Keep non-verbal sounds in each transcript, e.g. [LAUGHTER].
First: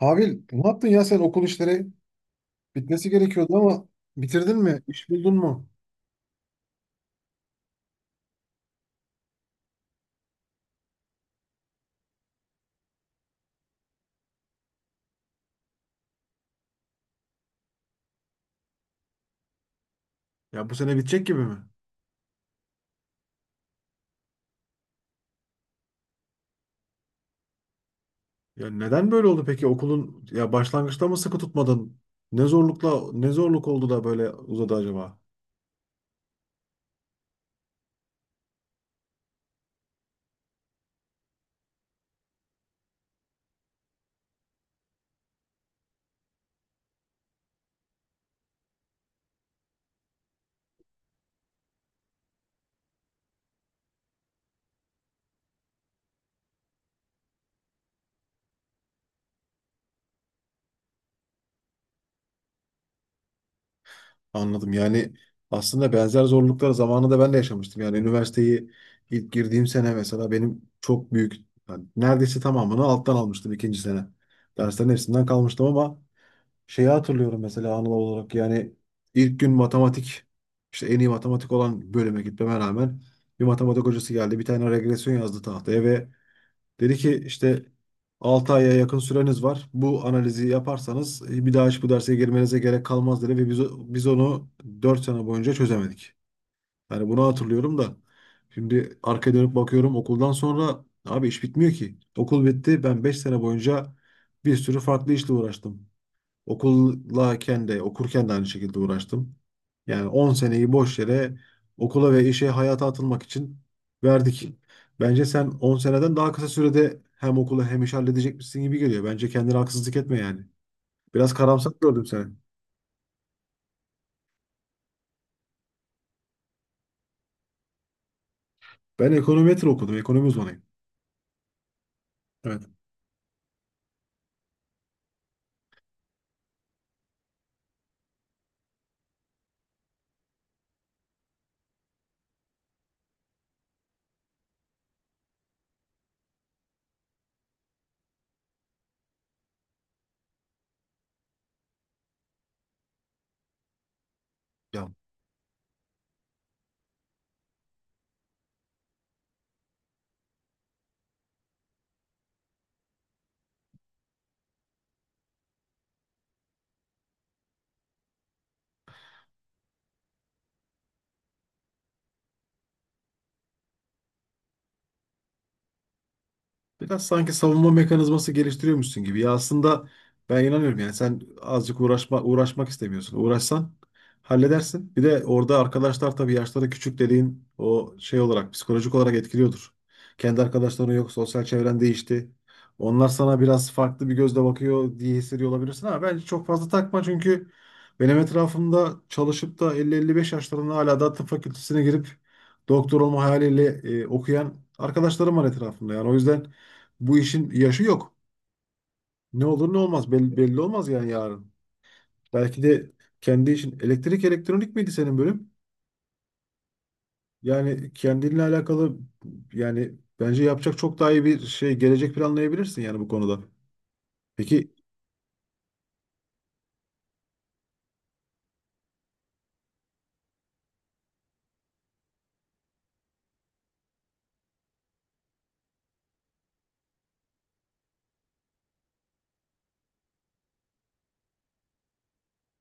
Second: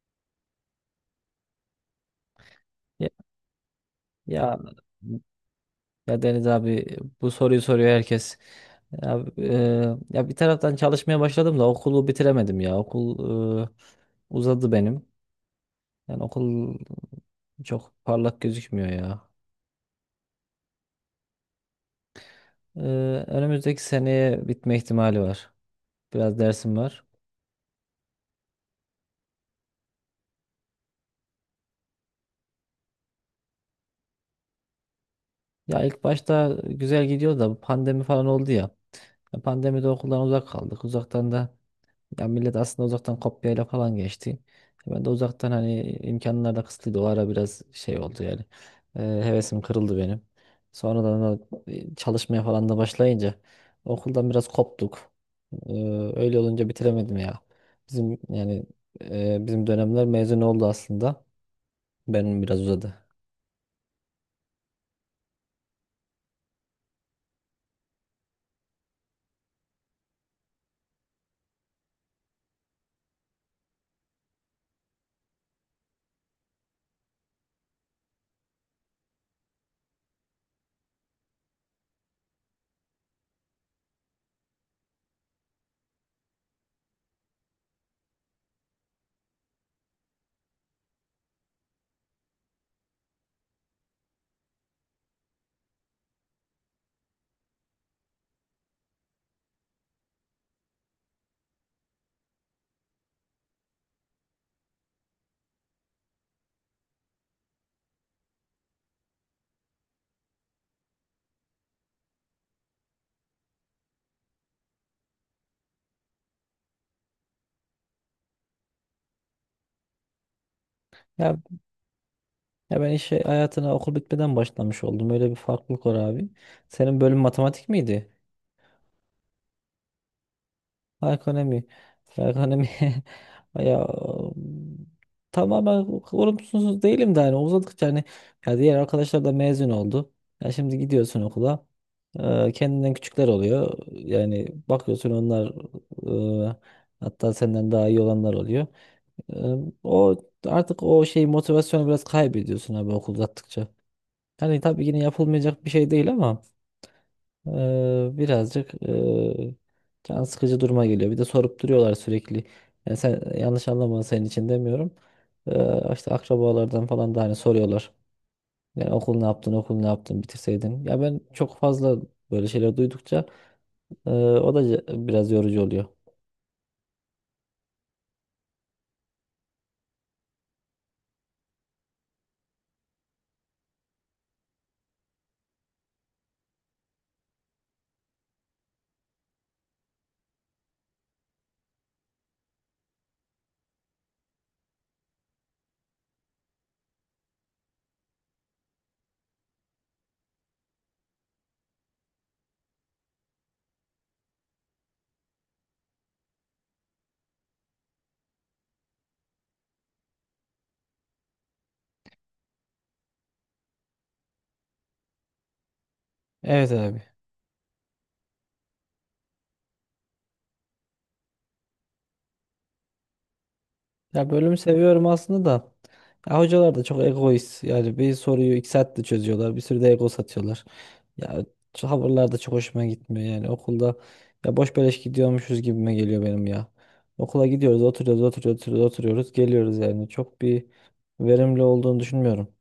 Abi ne yaptın ya sen okul işleri? Bitmesi Ya, gerekiyordu ama ya bitirdin mi? İş buldun mu? ya Deniz abi bu soruyu soruyor herkes. Ya, ya bir taraftan çalışmaya başladım da okulu bitiremedim ya. Okul uzadı benim. Yani okul çok parlak gözükmüyor ya. Ya bu sene bitecek gibi mi? E, Önümüzdeki seneye bitme ihtimali var. Biraz dersim var. Ya neden böyle oldu peki okulun ya başlangıçta mı sıkı tutmadın? Ne zorlukla ne zorluk oldu da böyle uzadı acaba? Ya ilk başta güzel gidiyor da bu pandemi falan oldu ya. Ya pandemide okuldan uzak kaldık. Uzaktan da Ya millet aslında uzaktan kopyayla falan geçti. Ben de uzaktan hani imkanlar da kısıtlıydı. O ara biraz şey oldu yani. Hevesim kırıldı benim. Sonradan da çalışmaya falan da başlayınca okuldan biraz koptuk. Ee, Öyle olunca bitiremedim ya. Bizim yani, bizim dönemler mezun oldu aslında. Benim biraz uzadı. Anladım. Yani aslında benzer zorluklar zamanında ben de yaşamıştım. Yani üniversiteyi ilk girdiğim sene mesela benim çok büyük yani neredeyse tamamını alttan almıştım ikinci sene. Derslerin hepsinden kalmıştım ama şeyi hatırlıyorum mesela anılar olarak yani ilk gün matematik işte en iyi matematik olan bölüme gitmeme rağmen bir matematik hocası geldi bir tane regresyon yazdı tahtaya ve dedi ki işte 6 aya yakın süreniz var. Bu analizi yaparsanız bir daha hiç bu derse girmenize gerek kalmaz dedi ve biz onu 4 sene boyunca çözemedik. Yani bunu hatırlıyorum da şimdi arkaya dönüp bakıyorum okuldan sonra abi iş bitmiyor ki. Okul bitti, ben 5 sene boyunca bir sürü farklı işle uğraştım. Okuldayken de okurken de aynı şekilde uğraştım. Yani 10 seneyi boş yere okula ve işe, hayata atılmak için verdik. Bence sen 10 seneden daha kısa sürede hem okulu hem işi halledecekmişsin gibi geliyor. Bence kendine haksızlık etme yani. Biraz Ya, karamsar gördüm seni. ya ben işe hayatına okul bitmeden başlamış oldum. Öyle bir farklılık var abi. Senin bölüm matematik miydi? Ben ekonometri okudum. Ekonomi uzmanıyım. Ekonomi. Evet. Ekonomi. [LAUGHS] Ya tamamen olumsuz değilim de hani uzadıkça hani ya diğer arkadaşlar da mezun oldu. Ya şimdi gidiyorsun okula. Kendinden küçükler oluyor. Yani bakıyorsun onlar, e, hatta senden daha iyi olanlar oluyor. E, O artık o şey motivasyonu biraz kaybediyorsun abi okul uzattıkça. Hani tabii Ya, yine yapılmayacak bir şey değil ama birazcık can sıkıcı duruma geliyor. Bir de sorup duruyorlar sürekli. Yani sen yanlış anlama, senin için demiyorum. İşte akrabalardan falan da hani soruyorlar. Yani okul ne yaptın, okul ne yaptın, bitirseydin. Ya ben çok fazla böyle şeyler duydukça o da biraz yorucu oluyor. biraz sanki savunma mekanizması geliştiriyormuşsun gibi. Ya aslında ben inanıyorum yani sen azıcık uğraşma, uğraşmak istemiyorsun. Uğraşsan halledersin. Bir de orada arkadaşlar tabii yaşları küçük dediğin o şey olarak, psikolojik olarak etkiliyordur. Kendi arkadaşların yok, sosyal çevren değişti. Onlar sana biraz farklı bir gözle bakıyor diye hissediyor olabilirsin ama bence çok fazla takma çünkü benim etrafımda çalışıp da 50-55 yaşlarında hala da tıp fakültesine girip doktor olma hayaliyle okuyan arkadaşlarım var etrafımda. Yani o yüzden bu işin yaşı yok. Ne olur ne olmaz belli, belli olmaz yani yarın. Belki de kendi işin, elektrik elektronik miydi senin bölüm? Evet abi. Yani kendinle alakalı yani bence yapacak çok daha iyi bir şey, gelecek planlayabilirsin yani bu konuda. Ya bölümü Peki, seviyorum aslında da. Ya hocalar da çok egoist. Yani bir soruyu 2 saatte çözüyorlar. Bir sürü de ego satıyorlar. Ya şu tavırlar da çok hoşuma gitmiyor yani. Okulda ya boş beleş gidiyormuşuz gibime geliyor benim ya. Okula gidiyoruz, oturuyoruz, oturuyoruz, oturuyoruz, oturuyoruz, geliyoruz yani. Çok bir verimli olduğunu düşünmüyorum.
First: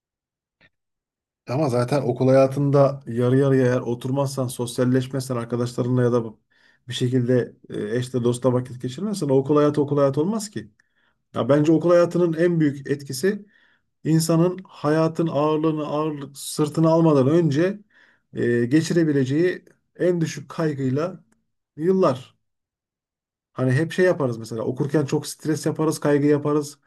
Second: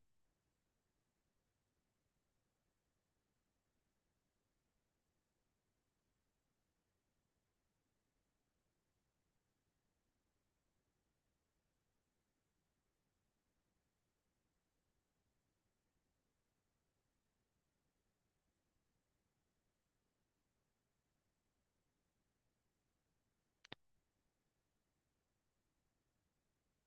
ama zaten okul hayatında yarı yarıya eğer oturmazsan, sosyalleşmezsen arkadaşlarınla ya da bir şekilde eşle dostla vakit geçirmezsen o okul hayatı okul hayatı olmaz ki. Ya bence okul hayatının en büyük etkisi insanın, hayatın ağırlığını, ağırlık sırtına almadan önce geçirebileceği en düşük kaygıyla yıllar. Hani hep şey yaparız mesela, okurken çok stres yaparız, kaygı yaparız.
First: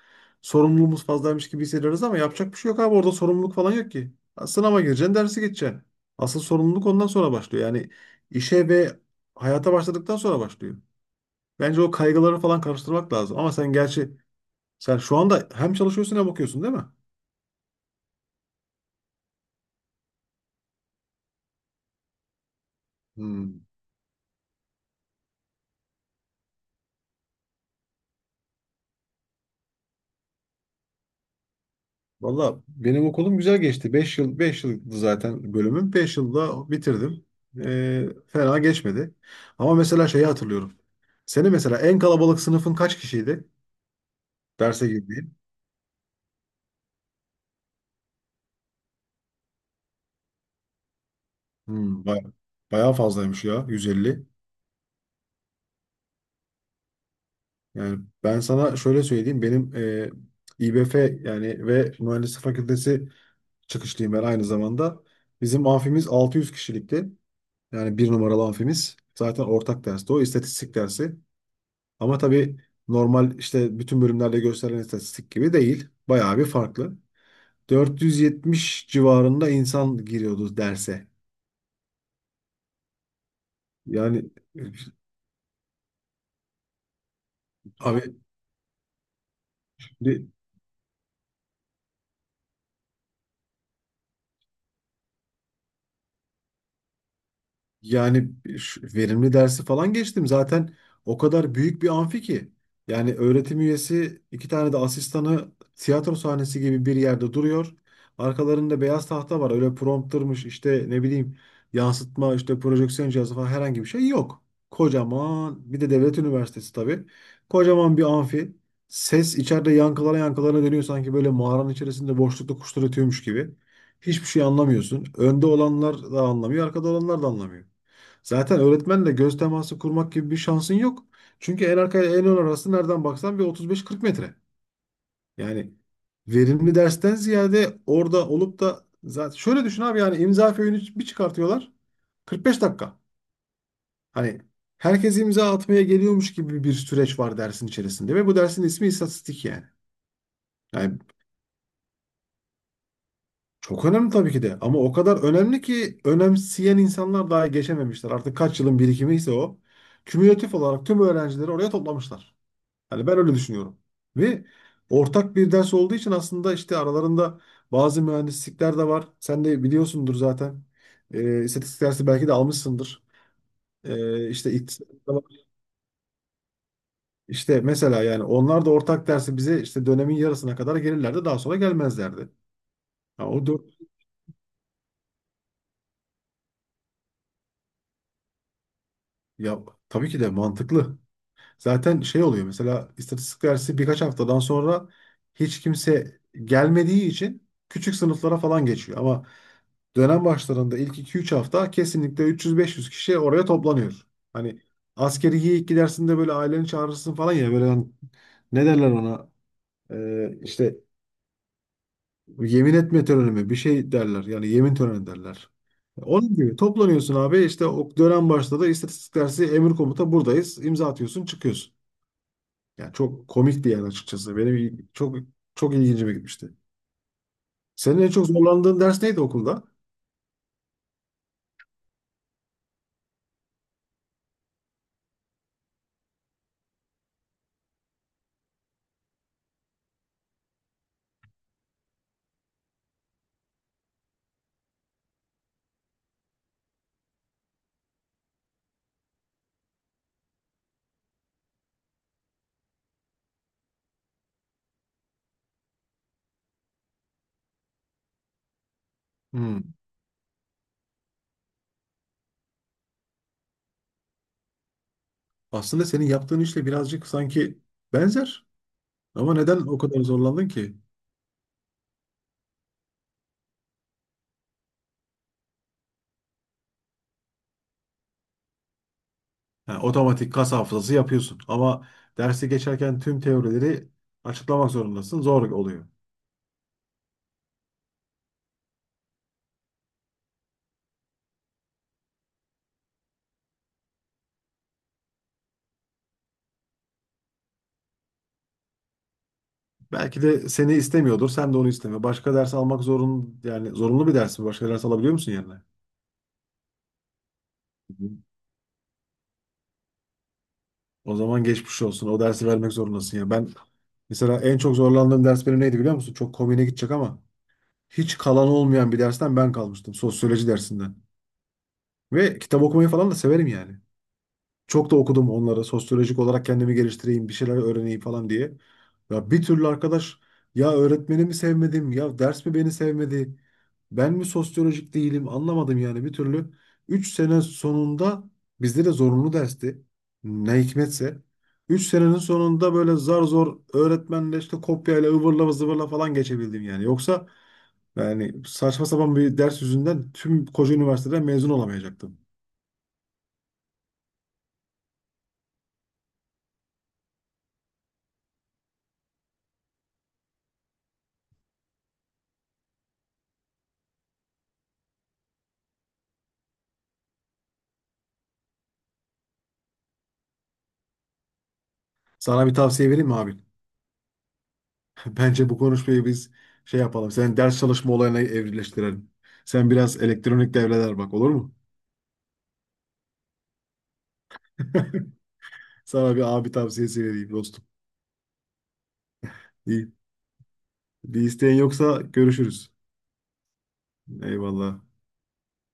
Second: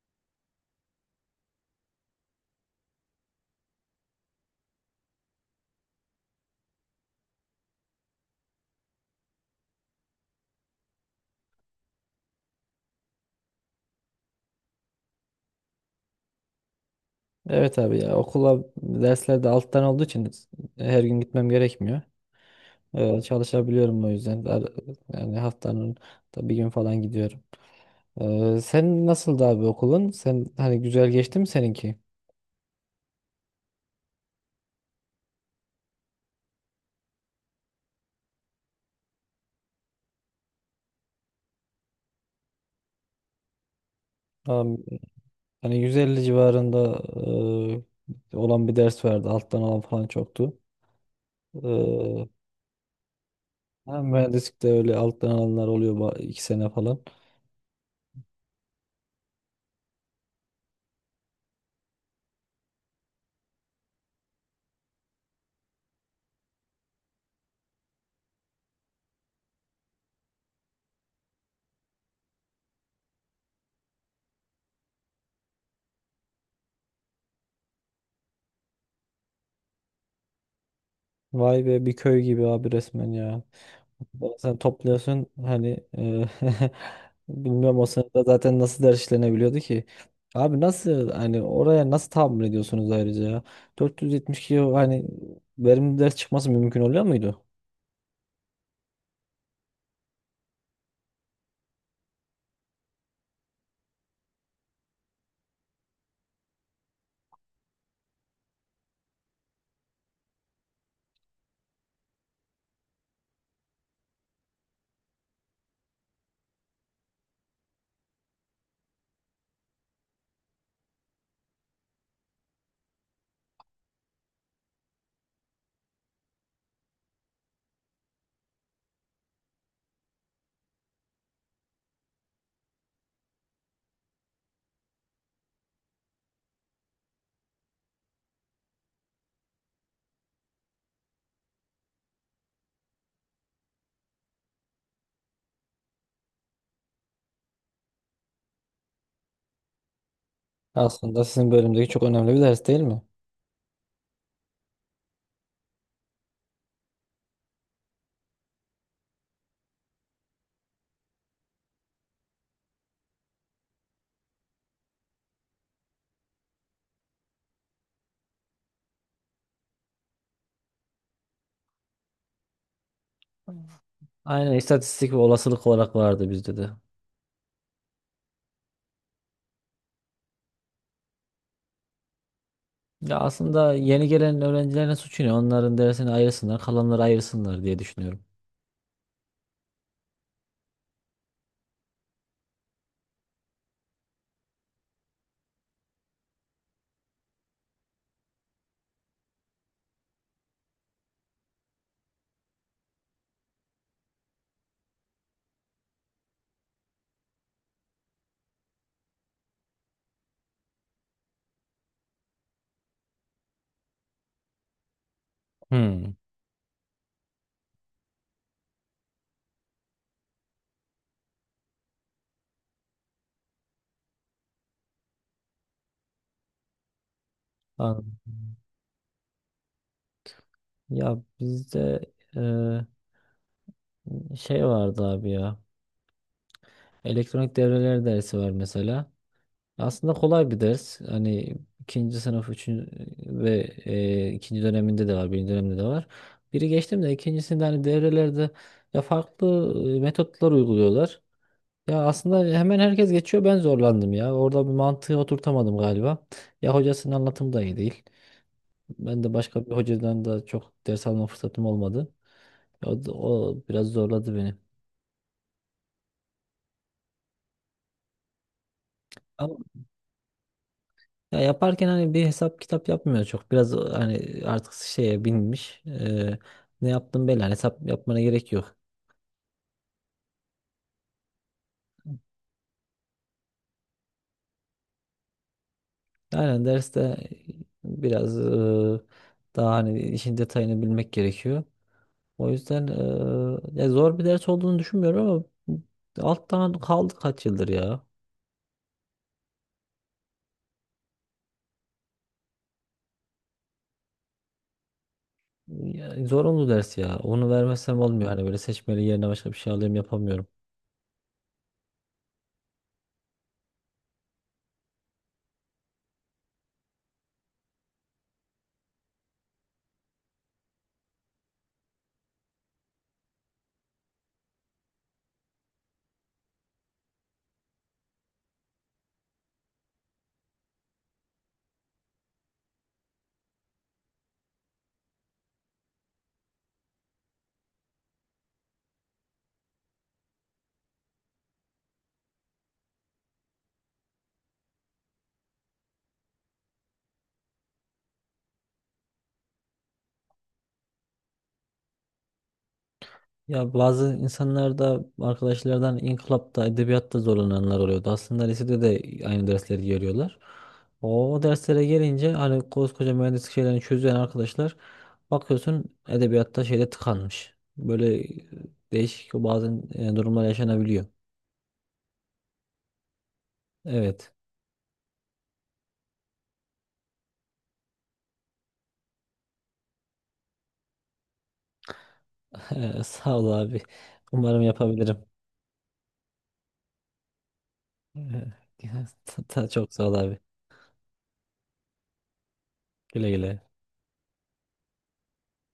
Sorumluluğumuz fazlaymış gibi hissediyoruz ama yapacak bir şey yok abi, orada sorumluluk falan yok ki. Ha, sınava gireceksin, dersi geçeceksin. Asıl sorumluluk ondan sonra başlıyor. Yani işe ve hayata başladıktan sonra başlıyor. Bence o kaygıları falan karıştırmak lazım. Ama sen gerçi sen şu anda hem çalışıyorsun hem okuyorsun değil mi? Evet abi, ya okula derslerde alttan olduğu için her gün gitmem gerekmiyor. Hmm. Çalışabiliyorum o yüzden. Yani haftanın da bir gün falan gidiyorum. Sen nasıldı abi okulun? Sen hani güzel geçti mi seninki? Valla benim okulum güzel geçti. 5 yıl 5 yıldı zaten bölümüm. 5 yılda bitirdim. Fena geçmedi. Ama mesela şeyi hatırlıyorum. Senin mesela en kalabalık sınıfın kaç kişiydi? Am- Derse girdiğin. Hani 150 civarında olan bir ders vardı. Alttan alan falan çoktu. Hmm, Ee, bayağı, bayağı fazlaymış ya, ha, 150. mühendislikte öyle alttan alanlar oluyor 2 sene falan. Yani ben sana şöyle söyleyeyim. Benim İBF yani ve Mühendislik Fakültesi çıkışlıyım ben aynı zamanda. Bizim amfimiz 600 kişilikti. Yani bir numaralı amfimiz. Zaten ortak dersti o istatistik dersi. Ama tabii normal işte bütün bölümlerde gösterilen istatistik gibi değil. Bayağı bir farklı. 470 civarında insan giriyordu derse. Vay be, bir köy gibi abi resmen ya. Yani, Sen topluyorsun hani [LAUGHS] bilmiyorum o e, sırada zaten nasıl ders işlenebiliyordu ki. abi. Abi nasıl, hani oraya nasıl tahammül ediyorsunuz ayrıca ya? 472 o hani verimli ders çıkması mümkün oluyor muydu? Yani şu verimli dersi falan geçtim. Zaten o kadar büyük bir amfi ki. Yani öğretim üyesi, 2 tane de asistanı tiyatro sahnesi gibi bir yerde duruyor. Arkalarında beyaz tahta var. Öyle promptırmış işte, ne bileyim, yansıtma, işte projeksiyon cihazı falan, herhangi bir şey yok. Kocaman bir de devlet üniversitesi tabii. Kocaman bir amfi. Ses içeride yankılara yankılara dönüyor, sanki böyle mağaranın içerisinde boşlukta kuşlar ötüyormuş gibi. Hiçbir şey anlamıyorsun. Önde olanlar da anlamıyor, arkada olanlar da anlamıyor. Zaten öğretmenle göz teması kurmak gibi bir şansın yok. Çünkü en arka ile en ön arası nereden baksan bir 35-40 metre. Yani verimli dersten ziyade orada olup da zaten, şöyle düşün abi, yani imza föyünü bir çıkartıyorlar. 45 dakika. Hani herkes imza atmaya geliyormuş gibi bir süreç var dersin içerisinde ve bu dersin ismi istatistik yani. Yani Aslında sizin bölümdeki çok önemli bir ders değil mi? çok önemli tabii ki de ama o kadar önemli ki önemseyen insanlar daha geçememişler. Artık kaç yılın birikimi ise o. Kümülatif olarak tüm öğrencileri oraya toplamışlar. Hani ben öyle düşünüyorum. Ve ortak bir ders olduğu için aslında işte aralarında bazı mühendislikler de var. Sen de biliyorsundur zaten. İstatistik dersi belki de almışsındır. İşte Aynen, iktisat istatistik da ve var. olasılık olarak vardı bizde de. İşte mesela yani onlar da ortak dersi bize işte dönemin yarısına kadar gelirlerdi. Daha sonra gelmezlerdi. Ya Ha, o dört, aslında yeni gelen öğrencilerin suçu ne? Onların dersini ayırsınlar, kalanları ayırsınlar diye düşünüyorum. ya tabii ki de mantıklı. Zaten şey oluyor mesela istatistik dersi birkaç haftadan sonra hiç kimse gelmediği için küçük sınıflara falan geçiyor. Ama dönem başlarında ilk 2-3 hafta kesinlikle 300-500 kişi oraya toplanıyor. Hani askeri ilk gidersin, böyle aileni çağırırsın falan ya, böyle hani ne derler ona, işte yemin etme töreni mi, bir şey derler yani, yemin töreni derler. Hmm. Onun gibi toplanıyorsun abi işte, o dönem başladı istatistik dersi, emir komuta buradayız, imza atıyorsun çıkıyorsun. Yani çok komik bir yer açıkçası. Benim çok çok ilgincime gitmişti. Senin en Anladım. çok zorlandığın ders neydi okulda? Ya bizde e, şey vardı abi ya. Elektronik devreler dersi var mesela. Aslında kolay bir ders. Hani ikinci sınıf üçüncü ve ikinci döneminde de var, birinci dönemde de var. Biri geçtim de ikincisinde hani devrelerde ya farklı metotlar uyguluyorlar. Ya aslında hemen herkes geçiyor, ben zorlandım ya. Orada bir mantığı oturtamadım galiba. Ya hocasının anlatımı da iyi değil. Ben de başka bir Hmm. hocadan da çok ders alma fırsatım olmadı. O biraz zorladı beni. Aslında senin yaptığın işle birazcık sanki benzer. Ama Ama neden o kadar zorlandın ki? ya yaparken hani bir hesap kitap yapmıyor çok. Biraz hani artık şeye binmiş. Ne yaptım belli. Hani hesap yapmana gerek yok. Ha, otomatik kas hafızası yapıyorsun. Ama dersi geçerken tüm teorileri açıklamak zorundasın. Zor oluyor. Aynen derste biraz daha hani işin detayını bilmek gerekiyor. O yüzden ya zor bir ders olduğunu düşünmüyorum ama alttan kaldı kaç yıldır ya. Belki de seni istemiyordur. Sen de onu isteme. Başka ders almak zorun, yani zorunlu bir ders mi? Başka ders alabiliyor musun yerine? Ya, zorunlu ders ya. Onu vermezsem olmuyor. Hani böyle seçmeli yerine başka bir şey alayım yapamıyorum. O zaman geçmiş olsun. O dersi vermek zorundasın ya. Ben mesela en çok zorlandığım ders benim neydi biliyor musun? Çok komiğine gidecek ama hiç kalan olmayan bir dersten ben kalmıştım. Sosyoloji dersinden. Ve kitap okumayı falan da severim yani. Çok da okudum onları. Sosyolojik olarak kendimi geliştireyim, bir şeyler öğreneyim falan diye. Ya bir türlü arkadaş, ya öğretmeni mi sevmedim, ya ders mi beni sevmedi, ben mi sosyolojik değilim, anlamadım yani bir türlü. 3 sene sonunda, bizde de zorunlu dersti. Ne hikmetse. 3 senenin sonunda böyle zar zor öğretmenle, işte kopyayla ıvırla zıvırla falan geçebildim yani. Yoksa yani saçma sapan bir ders yüzünden tüm koca üniversiteden mezun olamayacaktım. Ya bazı insanlar da arkadaşlardan inkılapta, edebiyatta zorlananlar oluyordu. Aslında lisede de aynı dersleri görüyorlar. O derslere gelince hani koskoca mühendislik şeylerini çözen arkadaşlar bakıyorsun edebiyatta şeyde tıkanmış. Böyle değişik bazen durumlar yaşanabiliyor. Sana bir tavsiye vereyim mi abi? Evet. [LAUGHS] Bence bu konuşmayı biz şey yapalım. Senin ders çalışma olayına evrileştirelim. Sen biraz elektronik devreler bak, olur mu? [LAUGHS] Sağ ol abi. Umarım [LAUGHS] yapabilirim. Sana bir abi tavsiyesi vereyim dostum. Ee, [LAUGHS] İyi. Çok sağ ol abi. Bir isteğin yoksa görüşürüz. Güle güle. Eyvallah.